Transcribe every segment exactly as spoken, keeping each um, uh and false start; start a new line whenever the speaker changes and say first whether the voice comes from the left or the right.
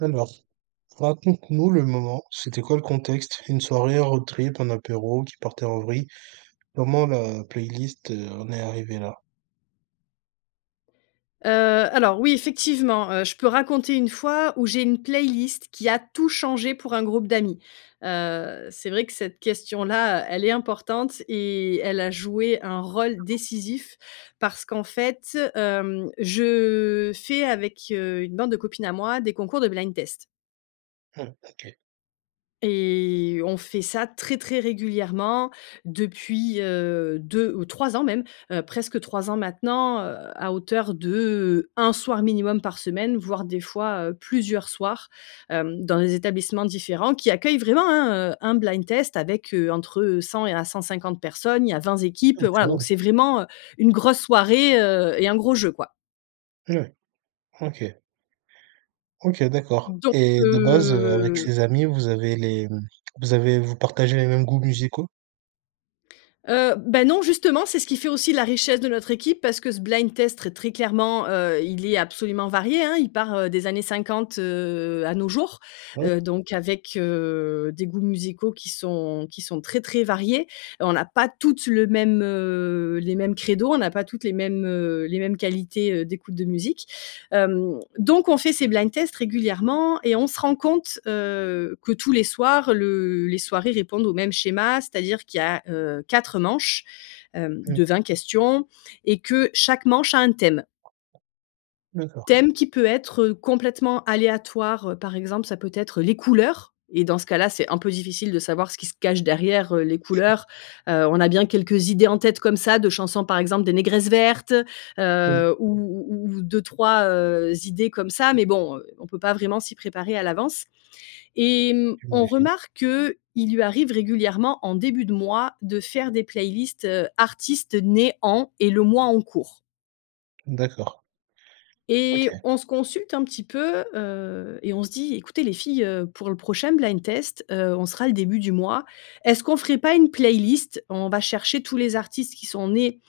right: Alors, raconte-nous le moment, c'était quoi le contexte, une soirée, un road trip, un apéro qui partait en vrille? Comment la playlist, heu, en est arrivée là?
left: Heu, alors, oui, effectivement, heu, je peux raconter une fois où j'ai une playlist qui a tout changé pour un groupe d'amis. Heu, c'est vrai que cette question-là, elle est importante et elle a joué un rôle décisif, parce qu'en fait, hem, je fais avec, heu, une bande de copines à moi, des concours de blind-test.
right: Mmh, OK.
left: Et on fait ça très, très régulièrement depuis, heu, deux ou trois ans, même, heu, presque trois ans maintenant, heu, à hauteur de un soir minimum par semaine, voire des fois, heu, plusieurs soirs, hem, dans des établissements différents qui accueillent vraiment, hein, heu, un blind-test avec heu, entre cent et à cent-cinquante personnes. Il y a vingt
right: Ah,
left: équipes,
right: quand
left: voilà, donc
right: même!
left: c'est vraiment, heu, une grosse soirée, heu, et un gros jeu, quoi.
right: Ouais, OK. OK, d'accord
left: Donc
right: et de base, heu, avec
left: heu
right: ces amies, vous avez les vous avez vous partagez les mêmes goûts musicaux?
left: Heu, beh, non, justement, c'est ce qui fait aussi la richesse de notre équipe, parce que ce blind-test très clairement, heu, il est absolument varié, hein. Il part, heu, des années cinquante, heu, à nos jours,
right: Mmh.
left: heu, donc avec, heu, des goûts musicaux qui sont qui sont très, très variés et on n'a pas toutes le même, heu, les mêmes crédo. On n'a pas toutes les mêmes, heu, les mêmes qualités, heu, d'écoute de musique hem, donc, on fait ces blind-tests régulièrement et on se rend compte, heu, que tous les soirs, le les soirées répondent au même schéma. C'est-à-dire qu'il y a, heu, quatre manches, hem,
right: Mmh.
left: de vingt questions et que chaque manche a un thème.
right: D'accord.
left: Thème qui peut être, heu, complètement aléatoire, par exemple, ça peut être les couleurs et, dans ce cas-là, c'est un peu difficile de savoir ce qui se cache derrière les couleurs, heu, on a bien quelques idées en tête, comme ça, de chansons. Par exemple, des Négresses Vertes,
right: Hem.
left: heu, ou ou ou deux-trois, heu, idées comme ça, mais bon, on peut pas vraiment s'y préparer à l'avance. Et mmh, on
right: J'imagine.
left: remarque qu'il lui arrive régulièrement, en début de mois, de faire des playlists, heu, artistes nés en, et le mois en cours.
right: D'accord.
left: Et
right: OK.
left: on se consulte un petit peu, heu, et on se dit: «Ecoutez les filles, heu, pour le prochain blind-test, heu, on sera le début du mois. Est-ce qu'on ferait pas une playlist, on va chercher tous les artistes qui sont nés,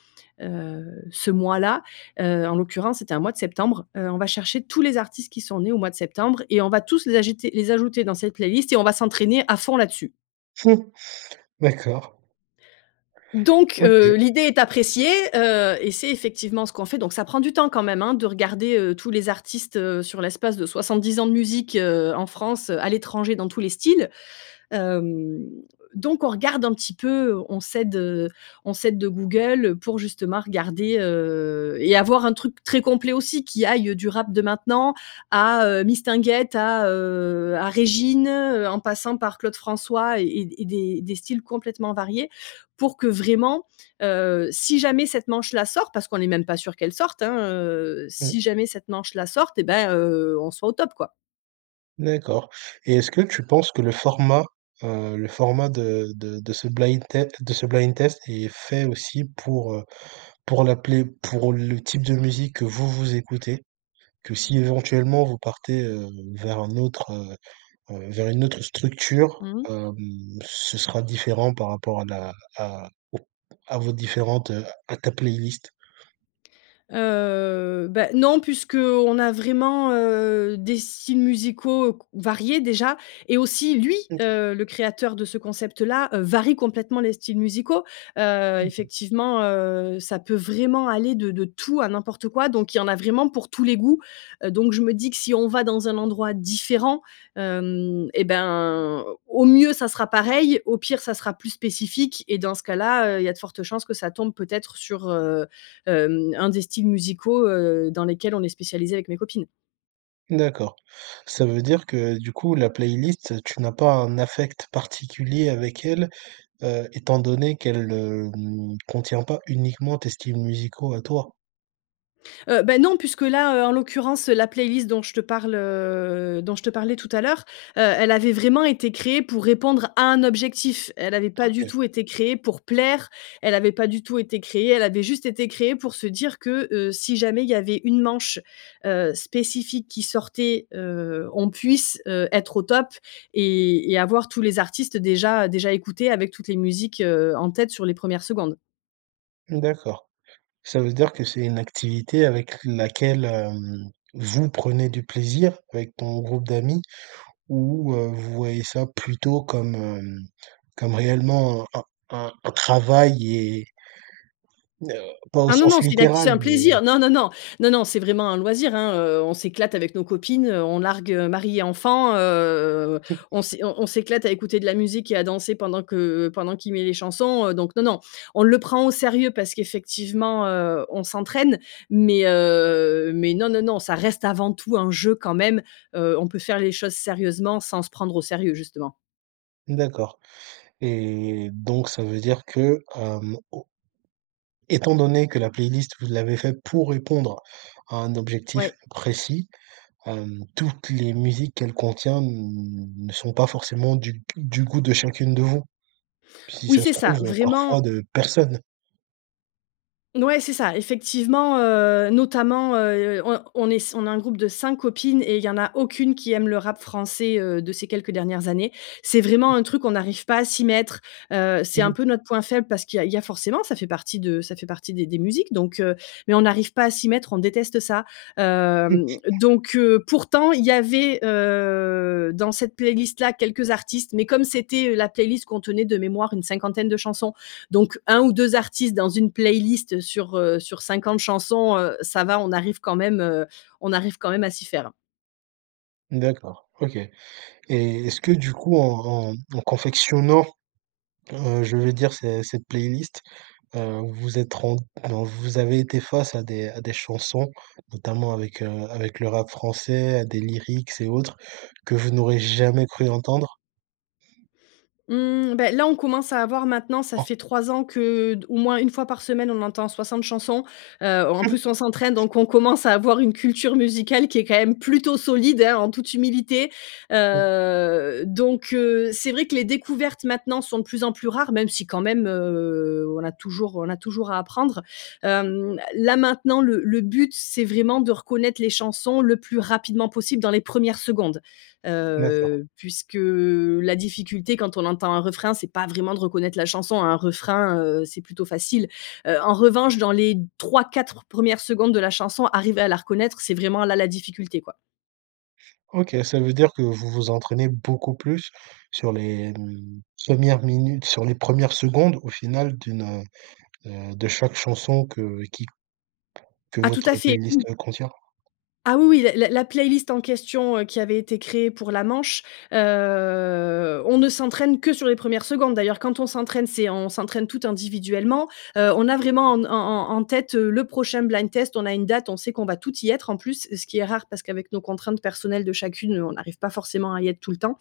left: heu, ce mois-là», heu, en l'occurrence c'était un mois de septembre. «...heu, on va chercher tous les artistes qui sont nés au mois de septembre et on va tous les agiter les ajouter dans cette playlist et on va s'entraîner, à fond, là-dessus.»
right: D'accord.
left: Donc,
right: OK.
left: heu, l'idée est appréciée, heu, et c'est effectivement ce qu'on fait, donc ça prend du temps, quand même, hein, de regarder, heu, tous les artistes, heu, sur l'espace de soicxante-dix ans de musique, heu, en France, à l'étranger, dans tous les styles. Hem, donc on regarde un petit peu, on s'aide, heu on s'aide de Google pour justement regarder, heu, et avoir un truc très complet aussi, qui aille, heu, du rap de maintenant à, heu, Mistinguett, à, heu à Régine, heu, en passant par Claude François et et des des styles complètement variés, pour que, vraiment, heu, si jamais cette manche-là sort, parce qu'on n'est même pas sûr qu'elle sorte, hein, heu,
right: Mmh.
left: si jamais cette manche-là sorte, eh ben, heu, on soit au top, quoi.
right: D'accord. Et est-ce que tu penses que le format, heu le format de de de ce blind tête, de ce blind-test, est fait aussi pour, heu pour la play pour le type de musique que vous, vous écoutez? Que si, éventuellement, vous partez, heu, vers un autre, heu heu vers une autre structure,
left: Mmh.
right: hem, ce sera différent par rapport à la à aux à vos différentes, heu à ta playlist?
left: Heu, bah, non puisqu'on a vraiment, heu, des styles musicaux c variés, déjà, et aussi lui,
right: OK.
left: heu, le créateur de ce concept-là, heu, varie complètement les styles musicaux, heu,
right: Mmh mh.
left: effectivement, heu, ça peut vraiment aller de de tout à n'importe quoi. Donc il y en a vraiment pour tous les goûts, heu, donc je me dis que si on va dans un endroit différent, hem, eh ben, au mieux, ça sera pareil, au pire ça sera plus spécifique et dans ce cas-là, heu, il y a de fortes chances que ça tombe peut-être sur, heu, hem, un des styles musicaux, heu, dans lesquels on est spécialisées, avec mes copines.
right: D'accord. Ça veut dire que, du coup, la playlist, heu, tu n'as pas un affect particulier avec elle, heu, étant donné qu'elle, hem, contient pas uniquement tes styles musicaux à toi?
left: Heu, bah non, puisque là, heu, en l'occurrence, heu, la playlist dont je te parle, heu, dont je te parlais tout à l'heure, heu, elle avait vraiment été créée pour répondre à un objectif. Elle avait pas du
right: OK.
left: tout été créée pour plaire, elle avait pas du tout été créée elle avait juste été créée pour se dire que, heu, si jamais il y avait une manche, heu, spécifique qui sortait, heu, on puisse, heu, être au top et et avoir tous les artistes déjà déjà écoutés, avec toutes les musiques, heu, en tête sur les premières secondes.
right: Mmh d'accord. Ça veut dire que c'est une activité avec laquelle, hem, vous prenez du plaisir avec ton groupe d'amis ou, heu, vous voyez ça plutôt comme, hem, comme réellement un un un un travail et? heu, pas au
left: Ah non,
right: sens
left: non! C'est une acti c'est
right: littéral,
left: un
right: mais
left: plaisir, non, non, non, non, non. C'est vraiment un loisir, hein. Heu, on s'éclate avec nos copines, heu, on largue, heu, maris et enfants, heu, on s'é on on s'éclate à écouter de la musique et à danser pendant que pendant qu'il met les chansons, heu, donc non non. On le prend au sérieux parce qu'effectivement, heu, on s'entraîne mais heu, mais non, non, non ça reste avant tout un jeu quand même, heu, on peut faire les choses sérieusement sans se prendre au sérieux, justement.
right: D'accord et donc, ça veut dire que, hem, au étant donné que la playlist, vous l'avez faite pour répondre à un objectif
left: Ouais.
right: précis, hem, toutes les musiques qu'elle contient n ne sont pas forcément du du goût de chacune de vous, si
left: Oui,
right: ça se
left: c'est ça.
right: trouve, heu, parfois
left: Vraiment
right: de personne?
left: Mouais, c'est ça, effectivement, heu, notamment, heu, on on est on est un groupe de cinq copines et il y en a aucune qui aime le rap français, heu, de ces quelques dernières années. C'est
right: Mmh.
left: vraiment un truc, on arrive pas à s'y mettre, heu, c'est
right: Mmh
left: un
right: mh.
left: peu notre point faible parce qu'il y a il y a forcément, ça fait partie de ça fait partie des des musiques, donc heu, mais on arrive pas à s'y mettre, on déteste ça,
right: Mmh.
left: hem, donc heu, pourtant il y avait, heu, dans cette playlist-là quelques artistes mais comme c'était, heu, la playlist contenait de mémoire une cinquantaine de chansons, donc un ou deux artistes dans une playlist, heu, sur, heu, sur cinquante chansons, heu, ça va on arrive quand même, heu, on arrive quand même à s'y faire.
right: D'accord, OK et est-ce que, du coup, en en en confectionnant, heu, je veux dire, cet cette playlist, heu, vous êtes rent alors, vous avez été face à des à des chansons, notamment, avec, heu, avec le rap français, à des lyrics et autres que vous n'auriez jamais cru entendre?
left: Mmh, beh, là, on commence à avoir maintenant ça
right: [unintelligible]
left: fait trois ans que, heu, au moins, une fois par semaine, on entend soixante chansons. Heu, en
right: Mmh!
left: plus, on s'entraîne. Donc, on commence à avoir une culture musicale qui est, quand même, plutôt solide, hein, en toute humilité.
right: Mmh.
left: Heu, donc heu, c'est vrai que les découvertes, maintenant, sont de plus en plus rares, même si, quand même, heu, on a toujours on a toujours à apprendre. Hem, là, maintenant, le le but, c'est vraiment de reconnaître les chansons le plus rapidement possible dans les premières secondes,
right: D'accord.
left: heu, puisque, heu, la difficulté, quand on entend un refrain, c'est pas vraiment de reconnaître la chanson. Un refrain, heu, c'est plutôt facile. Heu, en revanche, dans les trois-quatre premières secondes de la chanson, arriver à la reconnaître, c'est vraiment là, la difficulté, quoi.
right: OK, ça veut dire que vous vous entraînez beaucoup plus sur les, mmh, premières minutes sur les premières secondes, au final, d'une, heu heu, de chaque chanson que qui que
left: Ah, tout à
right: votre
left: fait!
right: playlist, heu, contient?
left: Ah, oui, oui, l la la playlist en question, heu, qui avait été créée pour la manche, heu, on ne s'entraîne que sur les premières secondes. D'ailleurs, quand on s'entraîne, c'est on s'entraîne toutes individuellement. Heu, on a vraiment en n en en en tête, heu, le prochain blind test. On a une date, on sait qu'on va toutes y être, en plus, ce qui est rare parce qu'avec nos contraintes personnelles de chacune, on arrive pas forcément à y être tout le temps.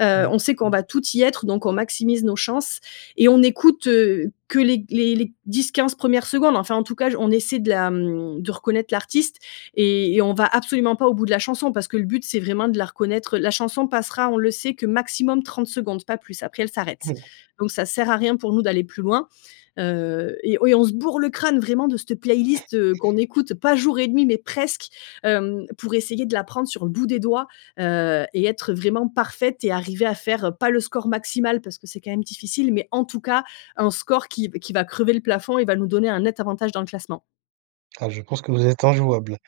left: Heu,
right: Ouais.
left: on sait qu'on va toutes y être, donc on maximise nos chances et on écoute, heu, que les les les dix-quinze premières secondes. Enfin, en tout cas, j on essaie de la, mmh, de reconnaître l'artiste et et on va absolument pas au bout de la chanson, parce que le but, c'est vraiment de la reconnaître. La chanson passera, on le sait, que, maximum, trente secondes. Pas plus. Après, elle s'arrête.
right: Mmh.
left: Donc, ça sert à rien, pour nous, d'aller plus loin. Heu et ouais, on se bourre le crâne, vraiment, de cette playlist, heu, qu'on écoute, pas jour et nuit mais presque, hem, pour essayer de l'apprendre sur le bout des doigts, heu et être vraiment parfaites et arriver à faire, pas le score maximal parce que c'est quand même difficile, mais en tout cas un score qui v qui va crever le plafond et va nous donner un net avantage dans le classement.
right: Ah je pense que vous êtes injouables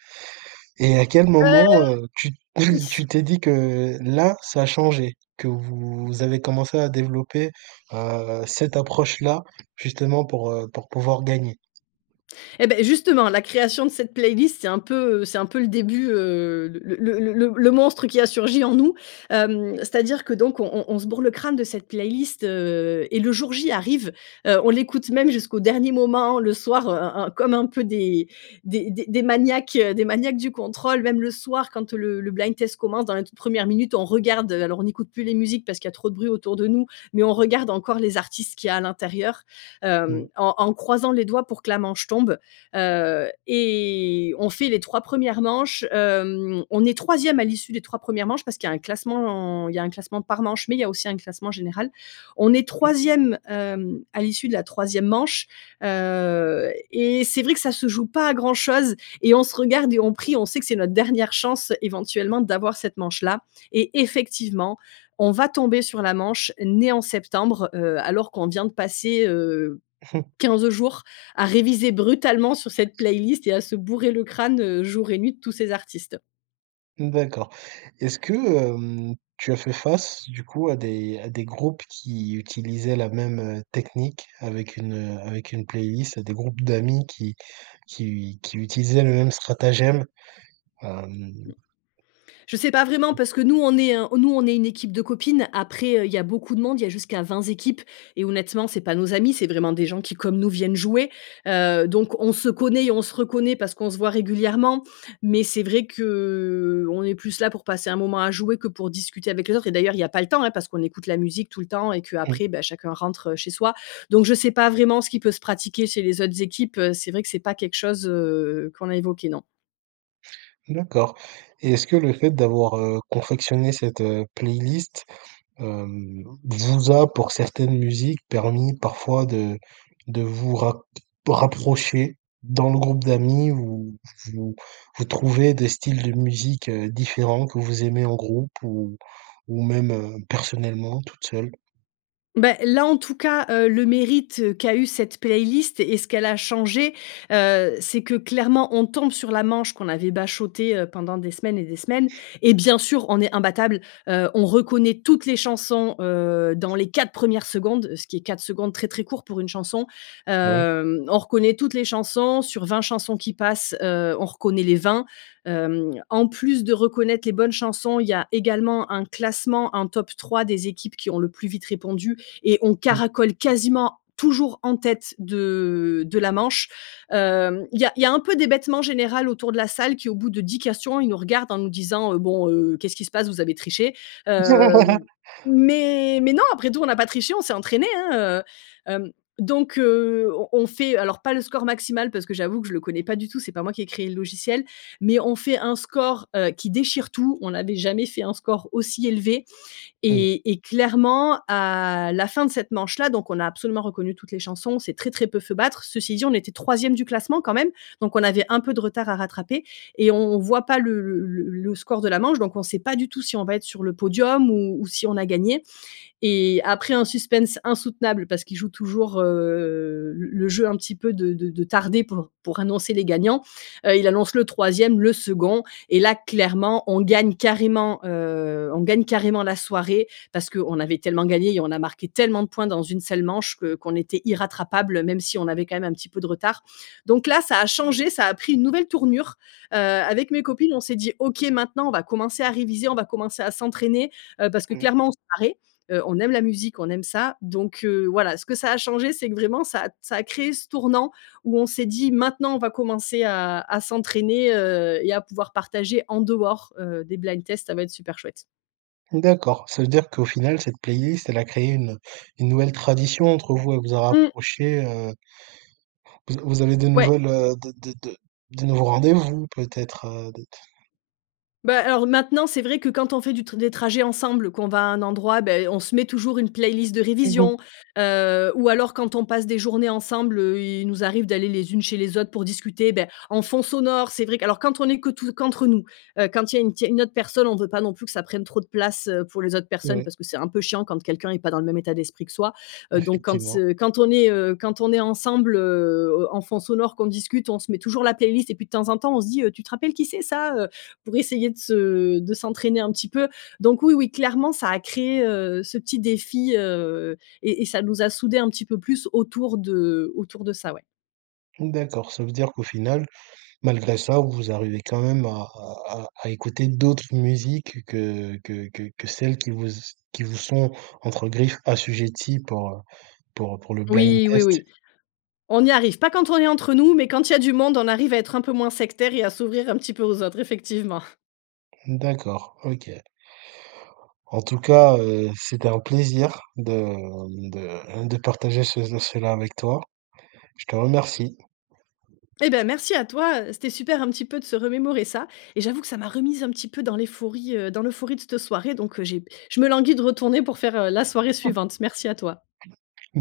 right: et à quel
left: Heu,
right: moment, heu, tu tu
left: ils
right: t'es dit que là, ça a changé, que vous avez commencé à développer, heu, cette approche-là justement pour, heu pour pouvoir gagner?
left: Eh beh! Justement la création de cette playlist c'est un peu, heu c'est un peu le début, heu, le le le le le le monstre qui a surgi en nous, hem, c'est-à-dire que donc on on on se bourre le crâne de cette playlist, heu, et le jour J arrive, heu, on l'écoute même jusqu'au dernier moment, le soir, heu heu heu, comme un peu des des des des maniaques, heu des maniaques du contrôle même le soir quand, heu, le le blind test commence dans la toute première minute, on regarde alors on n'écoute plus les musiques parce qu'il y a trop de bruit autour de nous mais on regarde encore les artistes qu'il y a, à l'intérieur, hem,
right: Mmh.
left: en en croisant les doigts pour que la manche tombe, heu, et on fait les trois premières manches, hem, on est troisième à l'issue des trois premières manches parce qu'il y a un classement, il y a un classement par manche mais il y a aussi un classement général. On est
right: Mmh.
left: troisième, hem, à l'issue de la troisième manche, heu et c'est vrai que ça se joue pas à grand chose et on se regarde et on prie. On sait que c'est notre dernière chance, éventuellement, d'avoir cette manche-là et effectivement, on va tomber sur la manche «Nés en septembre», heu, alors qu'on vient de passer, heu, quinze jours à réviser brutalement sur cette playlist et à se bourrer le crâne, heu, jour et nuit de tous ces artistes.
right: Mmh, d'accord. Est-ce que, hem, tu as fait face, du coup, à des à des groupes qui utilisaient la même, heu, technique avec une, heu avec une playlist, des groupes d'amis qui qui u qui utilisaient le même stratagème? Hem
left: Mmh, je sais pas vraiment parce que nous, on est un nous, on est une équipe de copines. Après heu, il y a beaucoup de monde. Il y a jusqu'à vingt équipes et honnêtement, c'est pas nos amis. C'est vraiment des gens qui, comme nous, viennent jouer, heu donc on se connaît et on se reconnaît parce qu'on se voit régulièrement. Mais c'est vrai qu'on est plus là pour passer un moment à jouer que pour discuter avec les autres et d'ailleurs, il y a pas le temps, hein, parce qu'on écoute la musique tout le temps et
right: Mmh.
left: qu'après, bah, chacun rentre, heu, chez soi. Donc je sais pas vraiment ce qui peut se pratiquer chez les autres équipes, heu, c'est vrai que c'est pas quelque chose, heu, qu'on a évoqué, non.
right: D'accord et est-ce que le fait d'avoir, heu, confectionné cette, heu, playlist, hem, vous a, pour certaines musiques, permis parfois de de vous ra rapprocher dans le groupe d'amis où vous vous trouvez des styles de musique, heu, différents que vous aimez en groupe ou ou même, heu, personnellement, toute seule?
left: Beh, là, en tout cas, heu, le mérite qu'a eu cette playlist et ce qu'elle a changé, heu, c'est que clairement on tombe sur la manche qu'on avait bachoté, heu, pendant des semaines et des semaines et bien sûr, on est imbattables, heu, on reconnaît toutes les chansons, heu, dans les quatre premières secondes, ce qui est, quatre secondes très, très court pour une chanson,
right: Ouais.
left: hem, on reconnaît toutes les chansons sur vingt chansons qui passent, heu, on reconnaît les vingt, hem, en plus de reconnaître les bonnes chansons, il y a également un classement. Un top trois des équipes qui ont le plus vite répondu et on
right: Mmh.
left: caracole quasiment toujours en tête de de la manche, hem, il y a il y a un peu d'hébètement général autour de la salle, qui au bout de dix questions, ils nous regardent en nous disant, heu: «Bon, heu, qu'est-ce qui se passe vous avez triché?» heu, mais mais non, après tout, on n'a pas triché, on s'est entraînés, hein, heu hem, donc heu, on on fait, alors pas le score maximal parce que j'avoue que je le connais pas du tout, c'est pas moi qui ai créé le logiciel mais on fait un score, heu, qui déchire tout, on n'avait jamais fait un score aussi élevé
right: Mmh mh.
left: et et clairement, à la fin de cette manche-là, donc on a absolument reconnu toutes les chansons, on s'est très très peu fait battre. Ceci dit on était troisième du classement, quand même, donc on avait un peu de retard à rattraper et on on voit pas le le le le score de la manche, donc on sait pas du tout si on va être sur le podium ou ou si on a gagné et après un suspense insoutenable, parce qu'il joue toujours, heu, le le jeu un petit peu de de de tarder pour pour annoncer les gagnants, heu, il annonce le troisième, le second et là clairement on gagne carrément, heu on gagne carrément la soirée parce qu'on avait tellement gagné et on a marqué tellement de points dans une seule manche que qu'on était irrattrapables même si on avait, quand même, un petit peu de retard, donc là, ça a changé, ça a pris une nouvelle tournure, heu, avec mes copines on s'est dit: «OK, maintenant on va commencer à réviser, on va commencer à s'entraîner, heu, parce que
right: Mmh.
left: clairement on se [unintelligible] heu, on aime la musique, on aime ça.», donc heu, voilà, ce que ça a changé c'est que vraiment ça a ça a créé ce tournant où on s'est dit: «Maintenant on va commencer à à s'entraîner, heu, et à pouvoir partager en dehors, heu, des blind tests, ça va être super chouette.»
right: D'accord, ça veut dire qu'au final, cette playlist, elle a créé une une nouvelle tradition entre vous. Elle vous a
left: Mmh.
right: rapprochées, heu vous a vous avez de
left: Ouais.
right: nouvelles, heu, de de de de nouveaux rendez-vous, peut-être, heu, de
left: Bah, alors, maintenant, c'est vrai que quand on fait du t des trajets ensemble, qu'on va à un endroit, beh, on se met toujours une playlist de
right: Mmh
left: révision.
right: mh.
left: Heu ou alors quand on passe des journées ensemble, heu, il nous arrive d'aller les unes chez les autres pour discuter, beh, en fond sonore. C'est vrai que alors quand on est que tout qu'entre nous, heu, quand il y a une tier il y a une autre personne, on veut pas non plus que ça prenne trop de place, heu, pour les autres personnes
right: Ouais.
left: parce que c'est un peu chiant quand quelqu'un est pas dans le même état d'esprit que soi. Heu donc quand, s
right: Effectivement.
left: heu, quand on est, heu, quand on est ensemble, heu, en en fond sonore, qu'on discute, on se met toujours la playlist et puis de temps en temps, on se dit, heu: «Tu te rappelles qui c'est ça, heu?» pour essayer de se de s'entraîner un petit peu. Donc oui, oui, clairement, ça a créé, heu, ce petit défi, heu et et ça nous a soudées un petit peu plus autour de autour de ça, ouais.
right: Mmh, d'accord. Ça veut dire qu'au final, malgré ça vous arrivez quand même à à à à écouter d'autres musiques que que que que celles qui vous s qui vous sont, entre griffes, assujetties pour heu pour heu pour le blind
left: Oui, oui,
right: test.
left: oui. On y arrive. Pas quand on est entre nous mais quand il y a du monde, on arrive à être un peu moins sectaires et à s'ouvrir un petit peu aux autres, effectivement.
right: Mmh, d'accord. OK. En tout cas, heu, c'était un plaisir de, mmh de de partager ce cela avec toi. Je te remercie.
left: Eh, ben, merci à toi, heu, c'était super, un petit peu, de se remémorer ça et j'avoue que ça m'a remise un petit peu dans éphorie, heu, dans l'euphorie de cette soirée donc heu, j'ai je me languis de retourner pour faire, heu, la soirée
right: Mmh.
left: suivante. Merci à toi.
right: Merc